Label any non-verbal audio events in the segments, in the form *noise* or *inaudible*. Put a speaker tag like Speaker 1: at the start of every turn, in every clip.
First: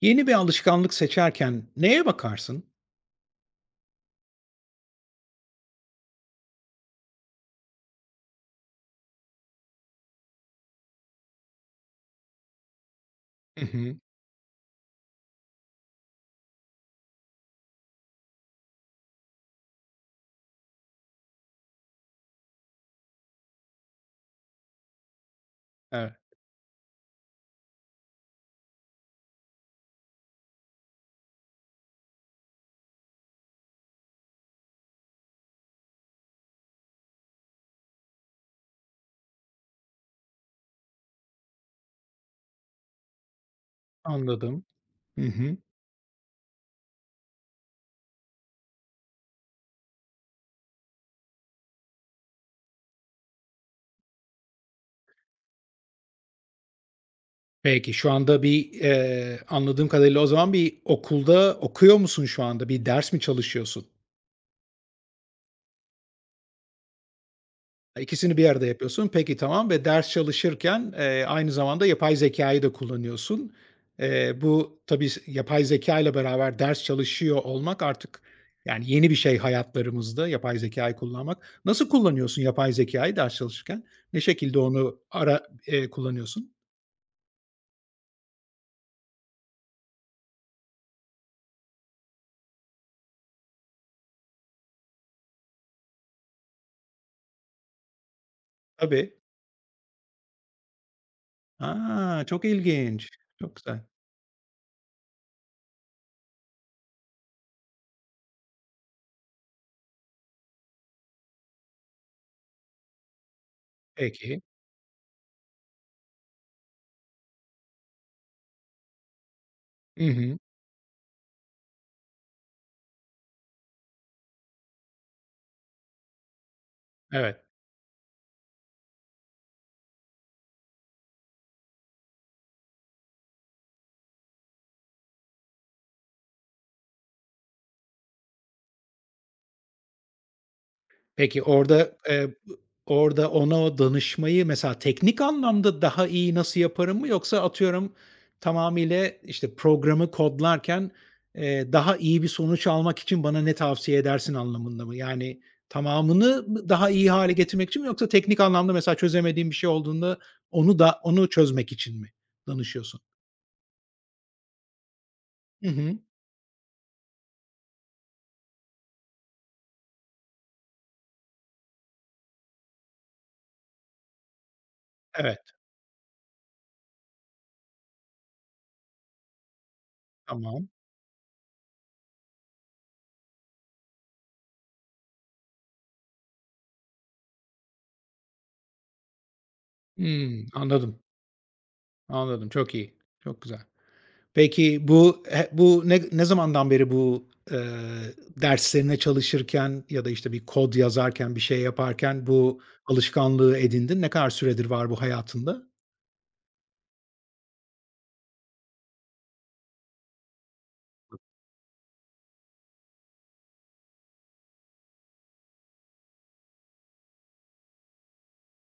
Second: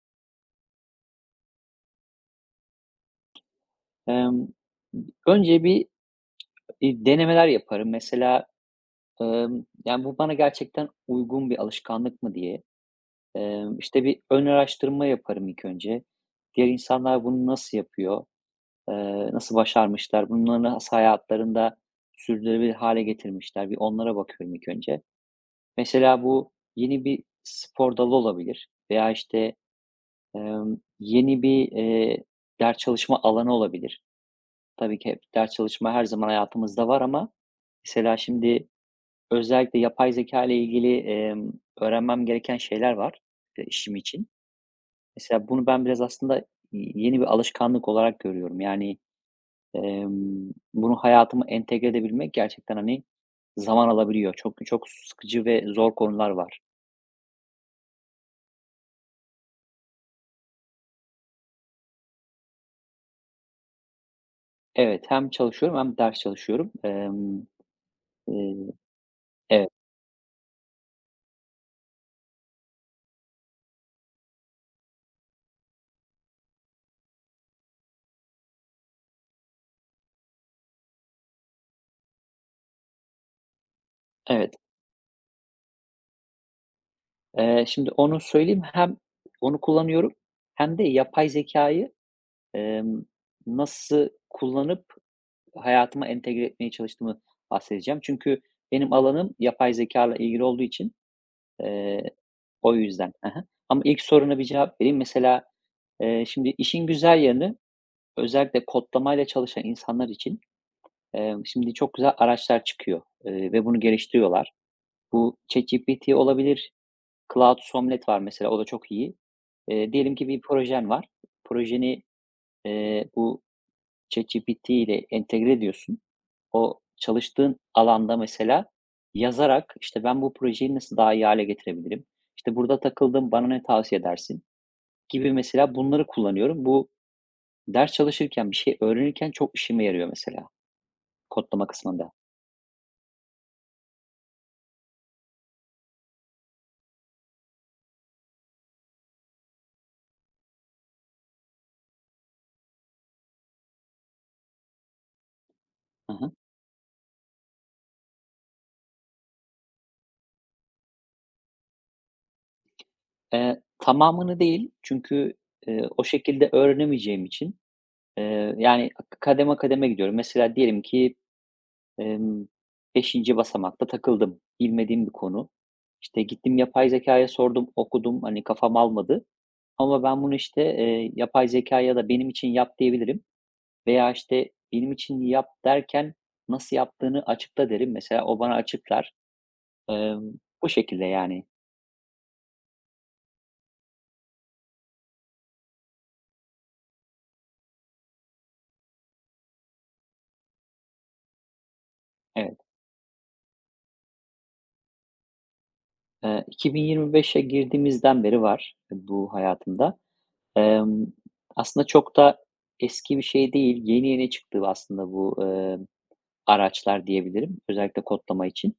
Speaker 1: Yeni bir alışkanlık seçerken neye bakarsın?
Speaker 2: Emm, önce bir, denemeler yaparım. Mesela, yani, bu bana gerçekten uygun bir alışkanlık mı diye.
Speaker 1: Hı hı.
Speaker 2: İşte, bir ön araştırma yaparım ilk önce. Diğer insanlar bunu nasıl yapıyor? Nasıl başarmışlar? Bunları nasıl hayatlarında sürdürülebilir hâle getirmişler? Bir onlara bakıyorum ilk önce.
Speaker 1: Evet.
Speaker 2: Mesela bu yeni bir spor dalı olabilir veya, işte, yeni bir, ders çalışma alanı olabilir. Tabii ki hep ders çalışma her zaman hayatımızda var ama mesela şimdi özellikle yapay zekâ ile ilgili, öğrenmem gereken şeyler var, işim için.
Speaker 1: Anladım. Hı
Speaker 2: Mesela
Speaker 1: hı.
Speaker 2: bunu ben biraz aslında yeni bir alışkanlık olarak görüyorum. Yani, bunu hayatıma entegre edebilmek gerçekten, hani, zaman alabiliyor. Çok çok sıkıcı ve zor konular var.
Speaker 1: Peki, şu anda bir, anladığım kadarıyla o zaman bir okulda okuyor musun şu anda? Bir ders mi çalışıyorsun?
Speaker 2: Evet, hem çalışıyorum hem ders çalışıyorum.
Speaker 1: İkisini bir
Speaker 2: Eee,
Speaker 1: arada yapıyorsun. Peki, tamam
Speaker 2: evet,
Speaker 1: ve ders çalışırken, aynı zamanda yapay zekayı da kullanıyorsun. Bu tabii yapay zeka ile beraber ders çalışıyor olmak artık, yani, yeni bir şey hayatlarımızda yapay zekayı kullanmak. Nasıl kullanıyorsun yapay zekayı ders çalışırken? Ne
Speaker 2: evet.
Speaker 1: şekilde onu ara kullanıyorsun?
Speaker 2: Şimdi onu söyleyeyim. Hem onu kullanıyorum hem de yapay zekâyı Emm, nasıl kullanıp hayatıma entegre etmeye çalıştığımı bahsedeceğim. Çünkü benim
Speaker 1: Tabii.
Speaker 2: alanım yapay zeka ile ilgili olduğu için, eee,
Speaker 1: A! Çok
Speaker 2: o
Speaker 1: ilginç.
Speaker 2: yüzden. Hı.
Speaker 1: Çok
Speaker 2: Ama
Speaker 1: güzel.
Speaker 2: ilk soruna bir cevap vereyim. Mesela, şimdi işin güzel yanı özellikle kodlamayla çalışan insanlar için, şimdi çok güzel araçlar çıkıyor, ve bunu
Speaker 1: Peki.
Speaker 2: geliştiriyorlar. Bu ChatGPT olabilir, Claude somlet var mesela, o da çok iyi.
Speaker 1: Hı
Speaker 2: Diyelim ki
Speaker 1: hı.
Speaker 2: bir projen var. Projeni, bu ChatGPT ile entegre ediyorsun. O
Speaker 1: Evet.
Speaker 2: çalıştığın alanda mesela yazarak, işte, "Ben bu projeyi nasıl daha iyi hale getirebilirim? İşte, burada takıldım, bana ne tavsiye edersin?" gibi mesela bunları kullanıyorum. Bu ders çalışırken, bir şey öğrenirken çok işime yarıyor mesela
Speaker 1: Peki
Speaker 2: kodlama
Speaker 1: orada,
Speaker 2: kısmında.
Speaker 1: orada ona o danışmayı mesela teknik anlamda daha iyi nasıl yaparım mı yoksa atıyorum tamamıyla, işte, programı kodlarken, daha iyi bir sonuç almak için bana ne tavsiye edersin anlamında mı? Yani
Speaker 2: Hı hı.
Speaker 1: tamamını mı daha iyi hale getirmek için mi yoksa teknik anlamda mesela çözemediğim bir şey olduğunda onu çözmek için mi danışıyorsun?
Speaker 2: Tamamını değil çünkü,
Speaker 1: Hı hı.
Speaker 2: o şekilde öğrenemeyeceğim için, yani, kademe kademe gidiyorum. Mesela diyelim ki Emm, 5'inci basamakta takıldım. Bilmediğim bir
Speaker 1: Evet,
Speaker 2: konu. İşte, gittim yapay zekaya sordum, okudum, hani, kafam almadı ama ben bunu, işte,
Speaker 1: tamam.
Speaker 2: yapay zekaya da benim için yap diyebilirim veya, işte, benim için yap derken nasıl yaptığını açıkla derim. Mesela o bana açıklar. Emm,
Speaker 1: Hımm,
Speaker 2: Bu
Speaker 1: anladım,
Speaker 2: şekilde yani.
Speaker 1: anladım. Çok iyi, çok güzel. Peki bu ne zamandan beri bu, derslerine çalışırken ya da, işte, bir kod yazarken, bir şey yaparken
Speaker 2: Evet.
Speaker 1: bu alışkanlığı edindin? Ne kadar süredir var bu hayatında?
Speaker 2: 2025'e girdiğimizden beri var bu hayatımda. Emm, Aslında çok da eski bir şey değil. Yeni yeni çıktı aslında bu, araçlar diyebilirim, özellikle kodlama için.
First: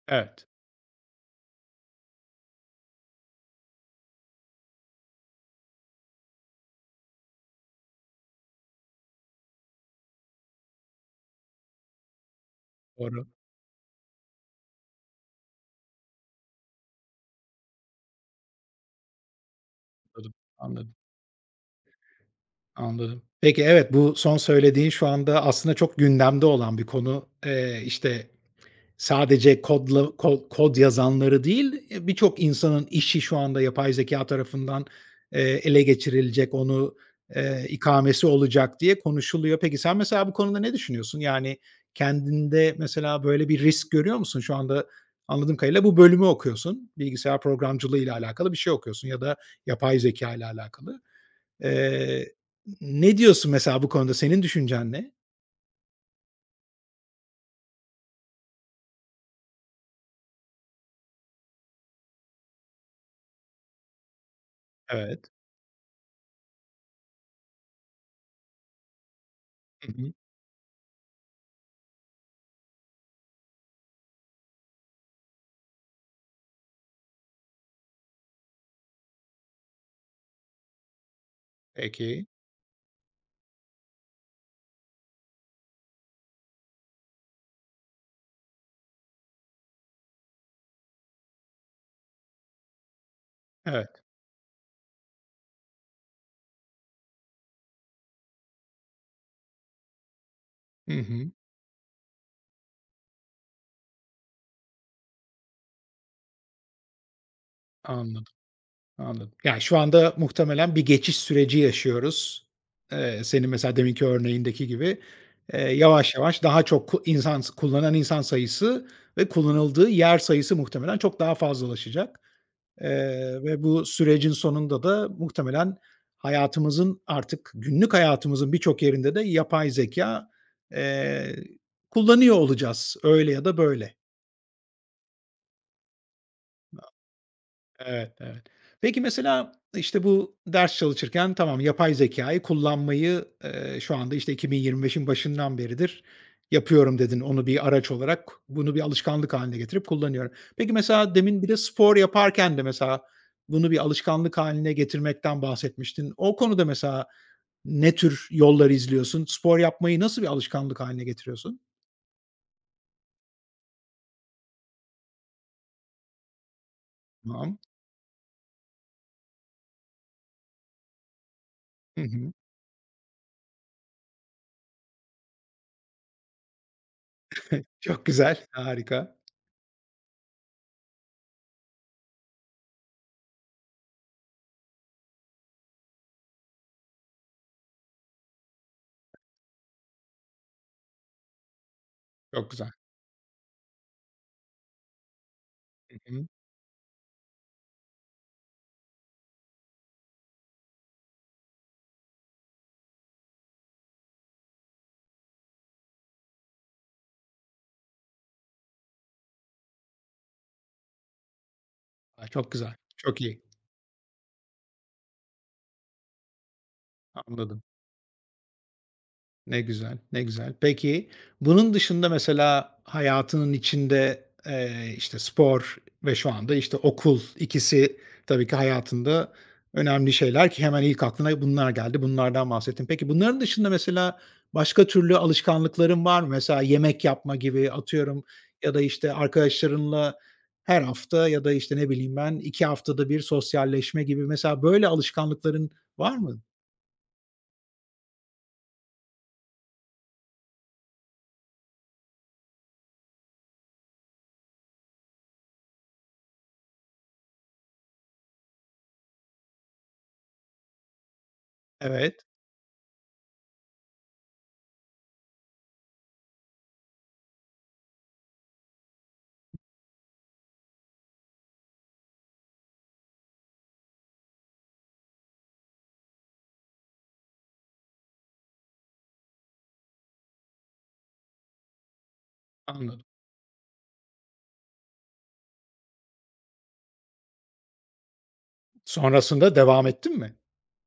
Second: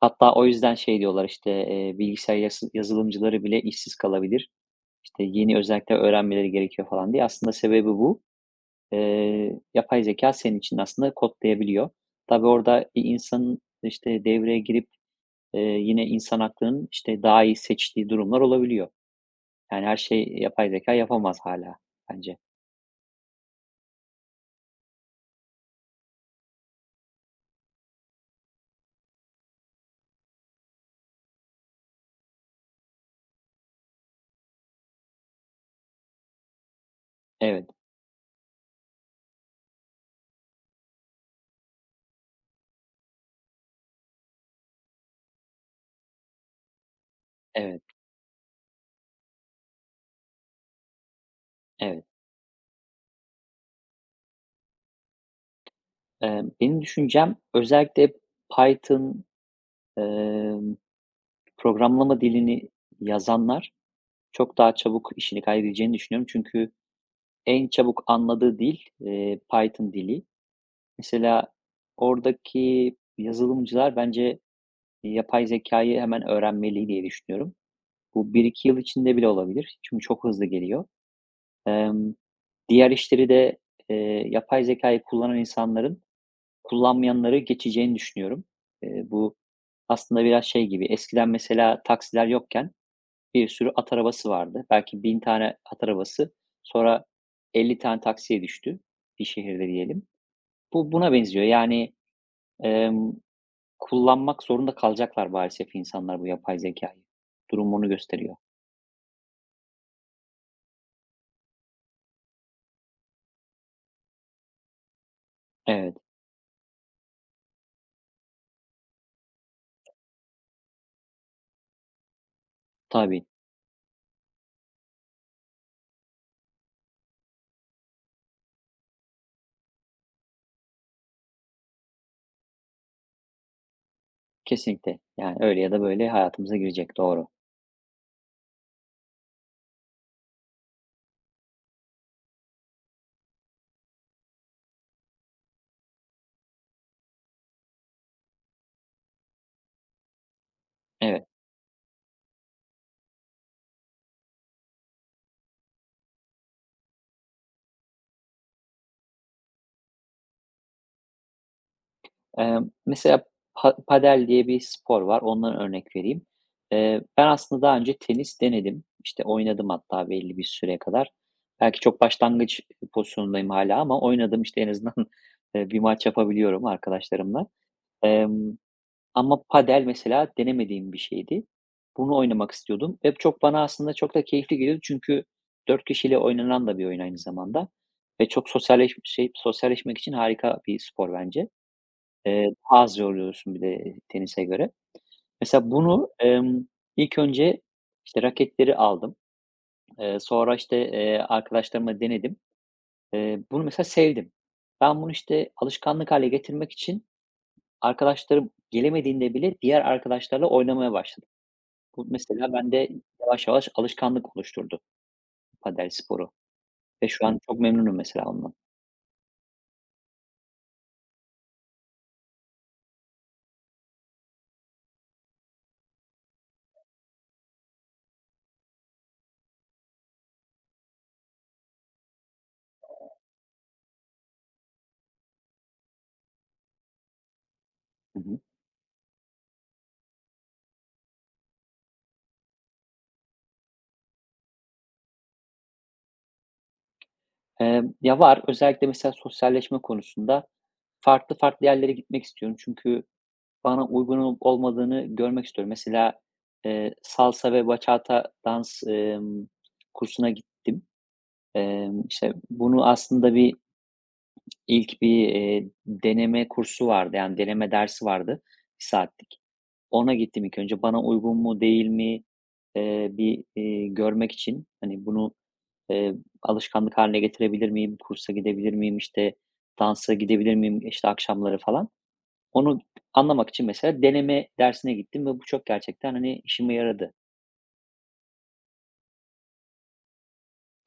Speaker 2: Hatta o
Speaker 1: Evet,
Speaker 2: yüzden şey diyorlar, işte, bilgisayar yası yazılımcıları bile işsiz kalabilir. İşte, yeni özellikler öğrenmeleri gerekiyor falan diye. Aslında sebebi bu. Yapay zeka senin için aslında kodlayabiliyor. Tabii orada bir
Speaker 1: doğru.
Speaker 2: insanın, işte, devreye girip, yine insan aklının, işte, daha iyi seçtiği durumlar olabiliyor. Yani her şey
Speaker 1: Anladım,
Speaker 2: yapay zeka
Speaker 1: anladım,
Speaker 2: yapamaz hala bence.
Speaker 1: anladım. Peki, evet, bu son söylediğin şu anda aslında çok gündemde olan bir konu. İşte, sadece kod yazanları değil, birçok insanın işi şu anda yapay zeka tarafından, ele geçirilecek, onu,
Speaker 2: Evet,
Speaker 1: ikamesi olacak diye konuşuluyor. Peki sen mesela bu konuda ne düşünüyorsun? Yani kendinde mesela böyle bir risk görüyor musun? Şu anda anladığım kadarıyla bu bölümü okuyorsun. Bilgisayar
Speaker 2: evet,
Speaker 1: programcılığı ile alakalı bir şey okuyorsun ya da yapay zeka ile alakalı.
Speaker 2: evet.
Speaker 1: Eee, ne diyorsun mesela bu konuda? Senin düşüncen ne?
Speaker 2: Benim düşüncem özellikle Python, emm programlama dilini yazanlar çok daha çabuk
Speaker 1: Evet.
Speaker 2: işini kaybedeceğini düşünüyorum. Çünkü en çabuk anladığı dil,
Speaker 1: Hı
Speaker 2: Python
Speaker 1: hı.
Speaker 2: dili. Mesela oradaki yazılımcılar bence yapay zekayı hemen öğrenmeli diye düşünüyorum. Bu 1-2 yıl içinde bile olabilir. Çünkü çok hızlı geliyor. Emm,
Speaker 1: Peki.
Speaker 2: Diğer işleri de, yapay zekayı kullanan insanların kullanmayanları geçeceğini düşünüyorum. Bu aslında biraz şey gibi, eskiden mesela taksiler yokken bir sürü at
Speaker 1: Evet.
Speaker 2: arabası vardı. Belki 1.000 tane at arabası. Sonra 50 tane taksiye düştü bir şehirde diyelim. Bu
Speaker 1: Hı
Speaker 2: buna
Speaker 1: hı.
Speaker 2: benziyor. Yani, emm, kullanmak zorunda kalacaklar maalesef insanlar bu yapay zekayı. Durum bunu
Speaker 1: Anladım.
Speaker 2: gösteriyor.
Speaker 1: Anladım. Yani, şu anda muhtemelen bir geçiş süreci yaşıyoruz. Senin mesela deminki örneğindeki gibi,
Speaker 2: Evet,
Speaker 1: yavaş yavaş daha çok ku insan s kullanan insan sayısı ve kullanıldığı yer sayısı muhtemelen çok daha fazlalaşacak,
Speaker 2: tabii,
Speaker 1: ve bu sürecin sonunda da muhtemelen hayatımızın artık günlük hayatımızın birçok yerinde de yapay zeka eee, kullanıyor olacağız öyle ya da böyle.
Speaker 2: kesinlikle. Yani öyle ya da böyle hayatımıza girecek, doğru.
Speaker 1: Evet, evet. Peki mesela, işte, bu ders çalışırken tamam, yapay zekayı kullanmayı, şu anda, işte, 2025'in başından beridir yapıyorum dedin. Onu bir araç olarak, bunu bir alışkanlık haline getirip kullanıyorum. Peki mesela
Speaker 2: Evet.
Speaker 1: demin bir de spor yaparken de mesela bunu bir alışkanlık haline getirmekten bahsetmiştin. O konuda mesela ne tür yollar izliyorsun? Spor yapmayı nasıl bir alışkanlık haline getiriyorsun?
Speaker 2: Eee, Mesela padel diye bir spor var, ondan örnek vereyim. Ben
Speaker 1: Tamam.
Speaker 2: aslında daha önce tenis denedim. İşte oynadım hatta belli bir süreye kadar. Belki
Speaker 1: Hı
Speaker 2: çok
Speaker 1: hı.
Speaker 2: başlangıç pozisyonundayım hala ama oynadım, işte, en azından, *laughs* bir maç yapabiliyorum arkadaşlarımla.
Speaker 1: Çok güzel,
Speaker 2: Emm,
Speaker 1: harika.
Speaker 2: Ama padel mesela denemediğim bir şeydi. Bunu oynamak istiyordum ve çok bana aslında çok da keyifli geliyordu çünkü 4 kişiyle oynanan da bir oyun aynı zamanda ve çok sosyalleşmek için harika bir spor bence.
Speaker 1: Çok güzel.
Speaker 2: Daha az yoruluyorsun bir de tenise göre. Mesela
Speaker 1: Hı
Speaker 2: bunu,
Speaker 1: hı.
Speaker 2: ilk önce, işte, raketleri aldım. Sonra, işte, arkadaşlarımla denedim. Bunu mesela sevdim. Ben bunu, işte, alışkanlık hâle getirmek için arkadaşlarım gelemediğinde bile diğer arkadaşlarla oynamaya başladım. Bu
Speaker 1: A, çok
Speaker 2: mesela
Speaker 1: güzel,
Speaker 2: bende
Speaker 1: çok iyi.
Speaker 2: yavaş yavaş alışkanlık oluşturdu padel sporu ve şu an çok
Speaker 1: Anladım.
Speaker 2: memnunum mesela ondan.
Speaker 1: Ne güzel, ne güzel. Peki, bunun dışında mesela hayatının içinde, işte, spor ve şu anda, işte, okul ikisi tabii ki hayatında önemli şeyler ki hemen ilk aklına bunlar geldi. Bunlardan bahsettim. Peki, bunların dışında mesela başka türlü alışkanlıkların var mı? Mesela yemek yapma gibi
Speaker 2: Hı
Speaker 1: atıyorum
Speaker 2: hı.
Speaker 1: ya da, işte, arkadaşlarınla her hafta ya da, işte, ne bileyim ben 2 haftada bir sosyalleşme gibi mesela böyle alışkanlıkların var mı?
Speaker 2: Ya, var. Özellikle mesela sosyalleşme konusunda farklı farklı yerlere gitmek istiyorum çünkü bana uygun olup olmadığını görmek istiyorum. Mesela, salsa ve bachata dans, kursuna gittim.
Speaker 1: Evet,
Speaker 2: İşte, bunu aslında ilk bir, deneme kursu vardı, yani, deneme dersi vardı 1 saatlik. Ona gittim ilk önce. Bana uygun mu değil mi, bir, görmek için, hani, bunu, eee, alışkanlık haline getirebilir miyim, kursa gidebilir miyim, işte, dansa gidebilir miyim, işte, akşamları falan. Onu
Speaker 1: anladım.
Speaker 2: anlamak için mesela deneme dersine gittim ve bu çok gerçekten, hani, işime yaradı.
Speaker 1: Sonrasında devam ettin mi?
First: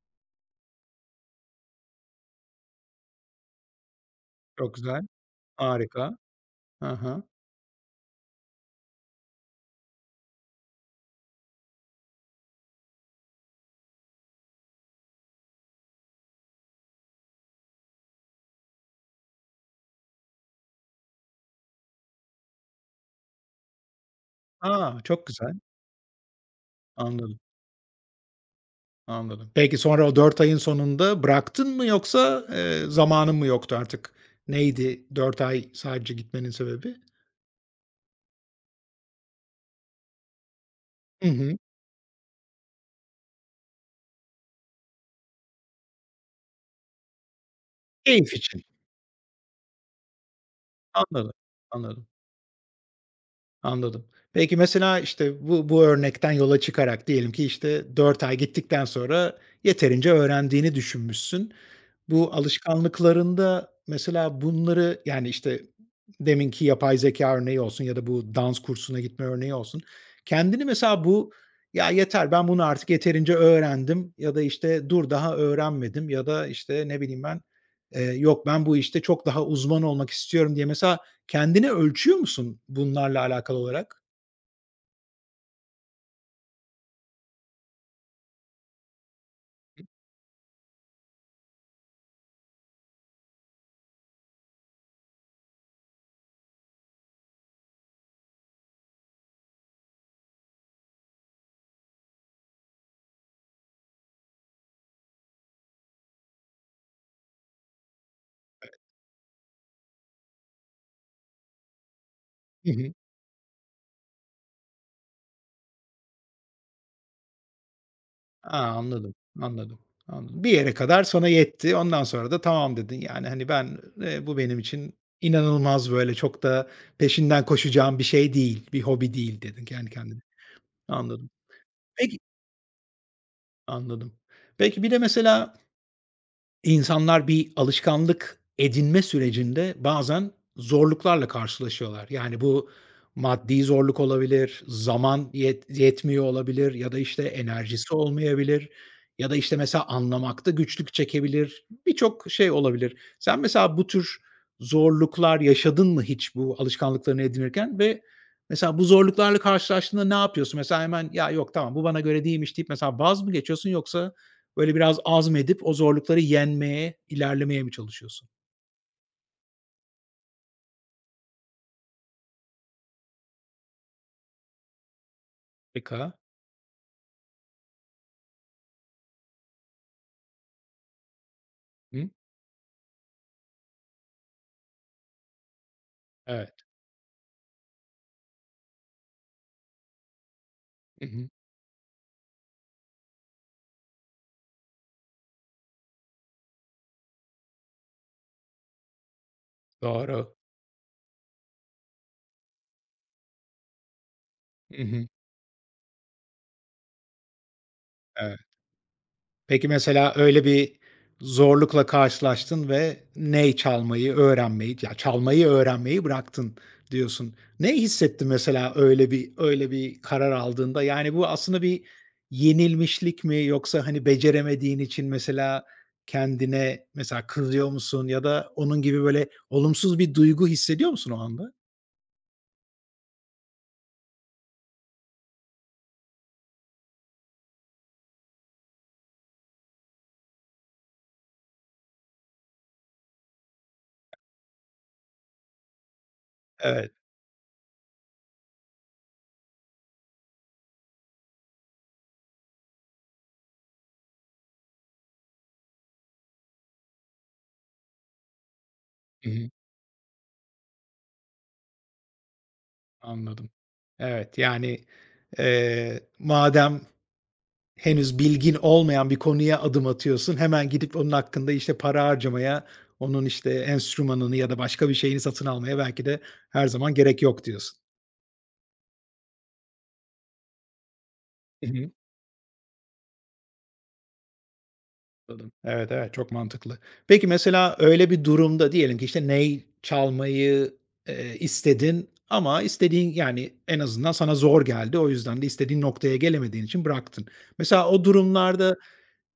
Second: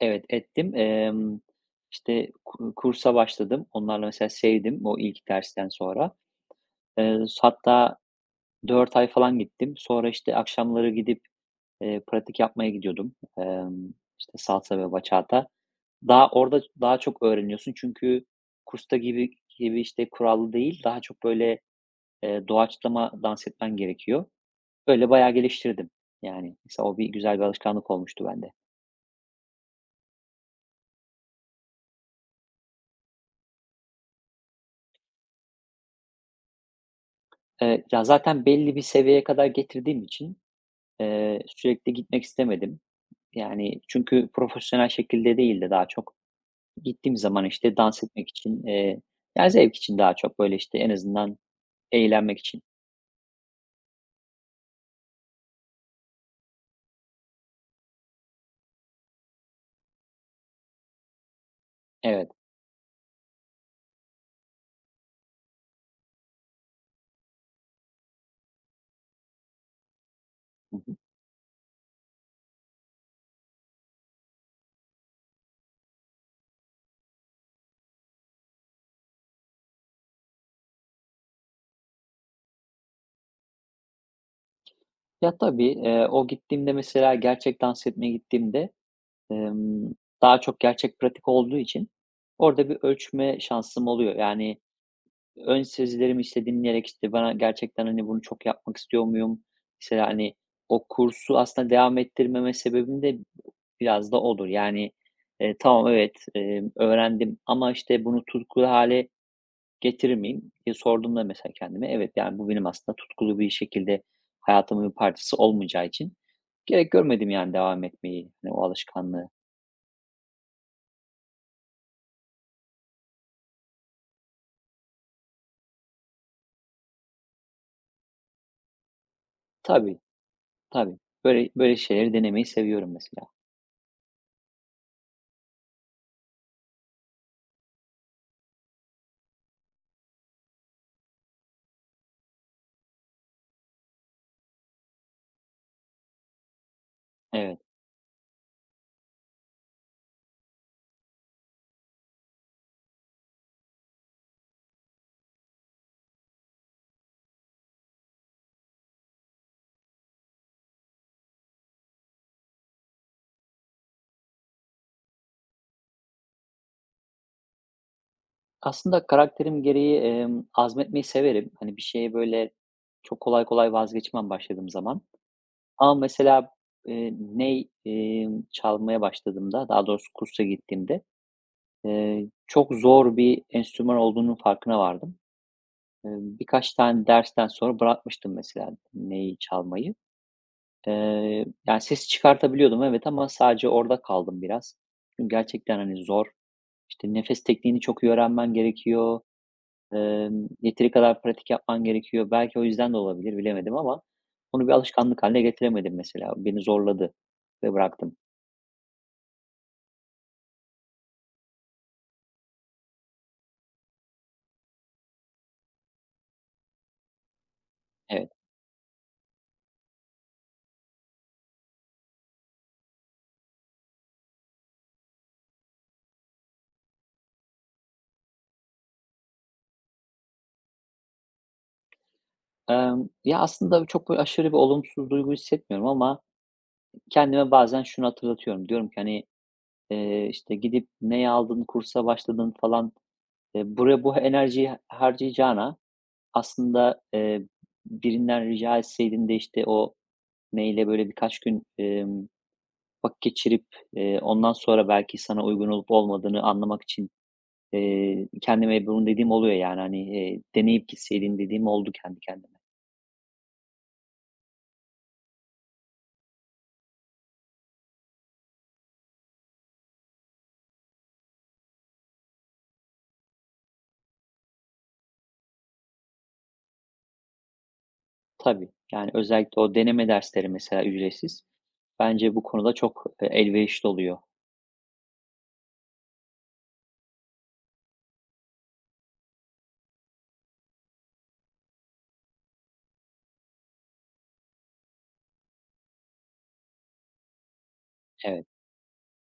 Speaker 2: Evet, ettim. İşte, kursa başladım. Onlarla mesela
Speaker 1: Çok
Speaker 2: sevdim o
Speaker 1: güzel,
Speaker 2: ilk dersten
Speaker 1: harika.
Speaker 2: sonra.
Speaker 1: Hı hı.
Speaker 2: Hatta 4 ay falan gittim. Sonra, işte, akşamları gidip, pratik yapmaya gidiyordum. İşte, salsa ve bachata. Daha orada daha çok öğreniyorsun çünkü kursta gibi gibi, işte, kurallı değil, daha çok böyle, doğaçlama dans etmen gerekiyor.
Speaker 1: A!
Speaker 2: Böyle
Speaker 1: Çok
Speaker 2: bayağı
Speaker 1: güzel.
Speaker 2: geliştirdim. Yani, mesela o bir
Speaker 1: Anladım,
Speaker 2: güzel bir alışkanlık olmuştu bende.
Speaker 1: anladım. Peki, sonra o 4 ayın sonunda bıraktın mı yoksa, zamanın mı yoktu artık? Neydi dört ay sadece gitmenin sebebi?
Speaker 2: Ya, zaten belli bir seviyeye kadar getirdiğim için,
Speaker 1: Hı hı.
Speaker 2: sürekli gitmek istemedim. Yani, çünkü profesyonel şekilde değil de daha çok. Gittiğim zaman, işte, dans etmek
Speaker 1: Keyif
Speaker 2: için,
Speaker 1: için.
Speaker 2: yani, zevk için daha çok, böyle, işte, en
Speaker 1: Anladım,
Speaker 2: azından
Speaker 1: anladım.
Speaker 2: eğlenmek için.
Speaker 1: Anladım. Peki, mesela, işte, bu örnekten yola çıkarak diyelim ki, işte, 4 ay gittikten sonra yeterince öğrendiğini düşünmüşsün.
Speaker 2: Evet.
Speaker 1: Bu alışkanlıklarında mesela bunları, yani, işte, deminki yapay zeka örneği olsun ya da bu dans kursuna gitme örneği olsun, kendini
Speaker 2: Hı hı.
Speaker 1: mesela bu, "Ya, yeter, ben bunu artık yeterince öğrendim." ya da, işte, "Dur, daha öğrenmedim." ya da, işte, ne bileyim ben, "Yok, ben bu işte çok daha uzman olmak istiyorum." diye mesela kendini ölçüyor musun bunlarla alakalı olarak?
Speaker 2: Ya, tabii, o gittiğimde mesela gerçek dans etmeye gittiğimde, emm, daha çok gerçek pratik olduğu için orada bir ölçme şansım oluyor. Yani, ön sezilerimi, işte, dinleyerek, işte, bana gerçekten, hani, bunu çok yapmak istiyor muyum? Mesela, hani, o kursu aslında devam ettirmeme sebebim de biraz da olur. Yani, tamam, evet, öğrendim ama, işte, bunu tutkulu hale getirir miyim diye sorduğumda mesela kendime, evet, yani, bu benim aslında tutkulu bir şekilde hayatımın bir parçası olmayacağı için gerek görmedim, yani, devam etmeyi, hani,
Speaker 1: A,
Speaker 2: o
Speaker 1: anladım,
Speaker 2: alışkanlığı.
Speaker 1: anladım, anladım. Bir yere kadar sana yetti. Ondan sonra da tamam dedin. Yani, hani, ben, bu benim için inanılmaz, böyle, çok da peşinden koşacağım bir şey değil, bir hobi değil dedin kendi
Speaker 2: Tabii,
Speaker 1: kendine.
Speaker 2: tabii.
Speaker 1: Anladım.
Speaker 2: Böyle böyle şeyleri
Speaker 1: Peki
Speaker 2: denemeyi seviyorum mesela.
Speaker 1: anladım. Peki bir de mesela İnsanlar bir alışkanlık edinme sürecinde bazen zorluklarla karşılaşıyorlar. Yani bu maddi zorluk olabilir, zaman yet yetmiyor olabilir ya da, işte,
Speaker 2: Evet.
Speaker 1: enerjisi olmayabilir ya da, işte, mesela anlamakta güçlük çekebilir. Birçok şey olabilir. Sen mesela bu tür zorluklar yaşadın mı hiç bu alışkanlıklarını edinirken ve mesela bu zorluklarla karşılaştığında ne yapıyorsun? Mesela hemen, "Ya, yok, tamam, bu bana göre değilmiş." deyip mesela vaz mı geçiyorsun yoksa böyle biraz azmedip o zorlukları yenmeye, ilerlemeye mi çalışıyorsun?
Speaker 2: Aslında karakterim gereği, azmetmeyi severim. Hani, bir şeye, böyle, çok kolay kolay vazgeçmem başladığım zaman. Ama
Speaker 1: Peka.
Speaker 2: mesela, ney, çalmaya başladığımda, daha doğrusu kursa gittiğimde,
Speaker 1: Hı?
Speaker 2: çok zor bir enstrüman olduğunun farkına vardım.
Speaker 1: Evet.
Speaker 2: Birkaç tane dersten sonra bırakmıştım mesela neyi çalmayı.
Speaker 1: Hı hı.
Speaker 2: Yani, sesi çıkartabiliyordum evet ama sadece orada kaldım biraz. Çünkü gerçekten, hani, zor. İşte, nefes tekniğini çok iyi öğrenmen gerekiyor.
Speaker 1: Doğru.
Speaker 2: Yeteri kadar pratik yapman gerekiyor. Belki o yüzden de olabilir, bilemedim ama onu bir
Speaker 1: Hı hı.
Speaker 2: alışkanlık haline getiremedim mesela. Beni zorladı ve bıraktım.
Speaker 1: Evet. Peki mesela öyle bir zorlukla karşılaştın ve ney çalmayı öğrenmeyi, ya, çalmayı öğrenmeyi bıraktın diyorsun. Ne hissettin
Speaker 2: Evet.
Speaker 1: mesela öyle bir karar aldığında? Yani bu aslında bir yenilmişlik mi yoksa, hani, beceremediğin için mesela kendine mesela kızıyor musun ya da onun gibi böyle olumsuz bir duygu hissediyor musun o anda?
Speaker 2: Ya, aslında çok böyle aşırı bir olumsuz duygu hissetmiyorum ama kendime bazen şunu hatırlatıyorum. Diyorum ki, hani, işte, gidip neye aldın, kursa başladın falan, buraya bu enerjiyi harcayacağına
Speaker 1: Evet.
Speaker 2: aslında, birinden rica etseydin de, işte, o mail'e böyle birkaç gün, vakit geçirip, ondan sonra belki sana uygun olup olmadığını anlamak için, kendime bunu
Speaker 1: Hı
Speaker 2: dediğim
Speaker 1: hı.
Speaker 2: oluyor yani, hani, deneyip gitseydin dediğim oldu kendi kendime.
Speaker 1: Anladım. Evet, yani, madem henüz bilgin olmayan bir konuya adım atıyorsun, hemen gidip onun hakkında, işte, para harcamaya, onun, işte, enstrümanını ya da başka bir şeyini satın almaya belki de her zaman gerek yok diyorsun.
Speaker 2: Tabii, yani özellikle o deneme dersleri mesela ücretsiz.
Speaker 1: Hı hı.
Speaker 2: Bence bu konuda çok, elverişli oluyor.
Speaker 1: Anladım. Evet, evet, çok mantıklı. Peki, mesela öyle bir durumda diyelim ki, işte, ney çalmayı, istedin ama istediğin, yani, en azından sana zor geldi. O yüzden de istediğin noktaya gelemediğin için bıraktın. Mesela o
Speaker 2: Evet.
Speaker 1: durumlarda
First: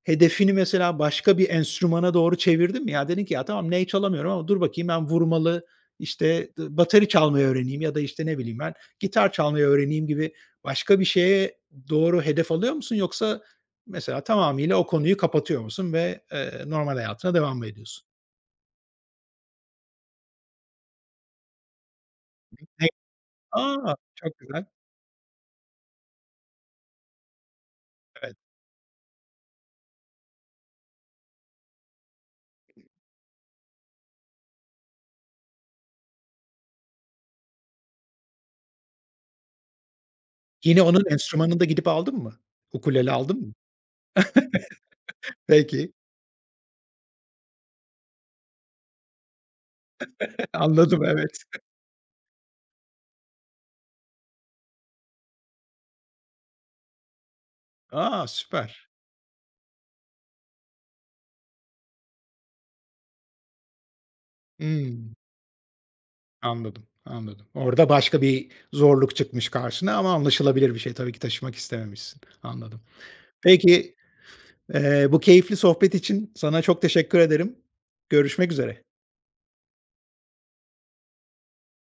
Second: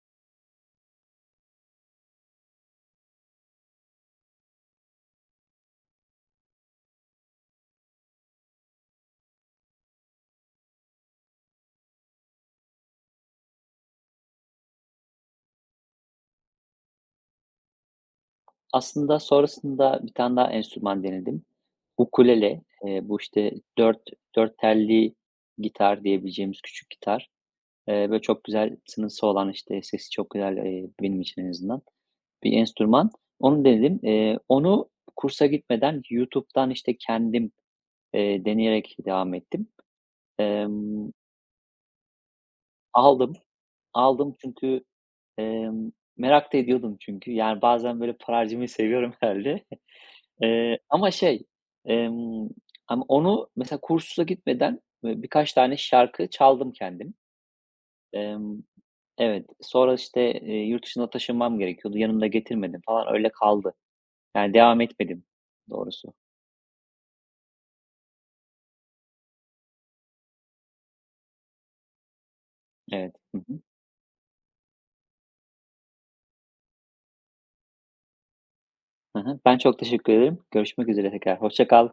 Speaker 1: hedefini mesela başka bir enstrümana doğru çevirdin mi? Ya, dedin ki, "Ya, tamam, ney çalamıyorum ama dur bakayım ben vurmalı, işte, bateri çalmayı öğreneyim ya da, işte, ne bileyim ben, gitar çalmayı öğreneyim." gibi başka bir şeye doğru hedef alıyor musun yoksa mesela tamamıyla o konuyu kapatıyor musun ve, normal hayatına devam mı ediyorsun?
Speaker 2: Aslında sonrasında bir tane daha enstrüman denedim. Ukulele.
Speaker 1: Ne.
Speaker 2: Bu işte
Speaker 1: A!
Speaker 2: dört
Speaker 1: Çok
Speaker 2: dört
Speaker 1: güzel.
Speaker 2: telli gitar diyebileceğimiz küçük gitar. Böyle
Speaker 1: Evet.
Speaker 2: çok güzel tınısı olan, işte, sesi çok güzel, benim için en azından. Bir enstrüman. Onu denedim. Onu kursa gitmeden YouTube'dan, işte, kendim, deneyerek devam ettim.
Speaker 1: Yine onun
Speaker 2: Emm,
Speaker 1: enstrümanını da gidip aldın mı? Ukulele
Speaker 2: Aldım.
Speaker 1: aldın mı?
Speaker 2: Aldım çünkü, emm,
Speaker 1: Peki.
Speaker 2: merak da ediyordum çünkü. Yani, bazen, böyle, para harcamayı seviyorum *laughs* herhâlde.
Speaker 1: *laughs*
Speaker 2: Eee,
Speaker 1: Anladım,
Speaker 2: ama
Speaker 1: evet.
Speaker 2: şey, emm, Ama onu mesela kursa gitmeden, birkaç tane şarkı çaldım kendim.
Speaker 1: A!
Speaker 2: Emm,
Speaker 1: Süper.
Speaker 2: evet, sonra, işte, yurt dışına taşınmam gerekiyordu. Yanımda getirmedim falan. Öyle kaldı. Yani, devam
Speaker 1: Hıı.
Speaker 2: etmedim doğrusu.
Speaker 1: Anladım, anladım. Orada başka bir zorluk çıkmış karşına ama anlaşılabilir bir şey. Tabii ki taşımak istememişsin. Anladım.
Speaker 2: Evet. Hı hı.
Speaker 1: Peki, bu keyifli sohbet için sana çok teşekkür ederim. Görüşmek üzere.
Speaker 2: Hı hı. Ben çok teşekkür ederim. Görüşmek üzere tekrar. Hoşça kal.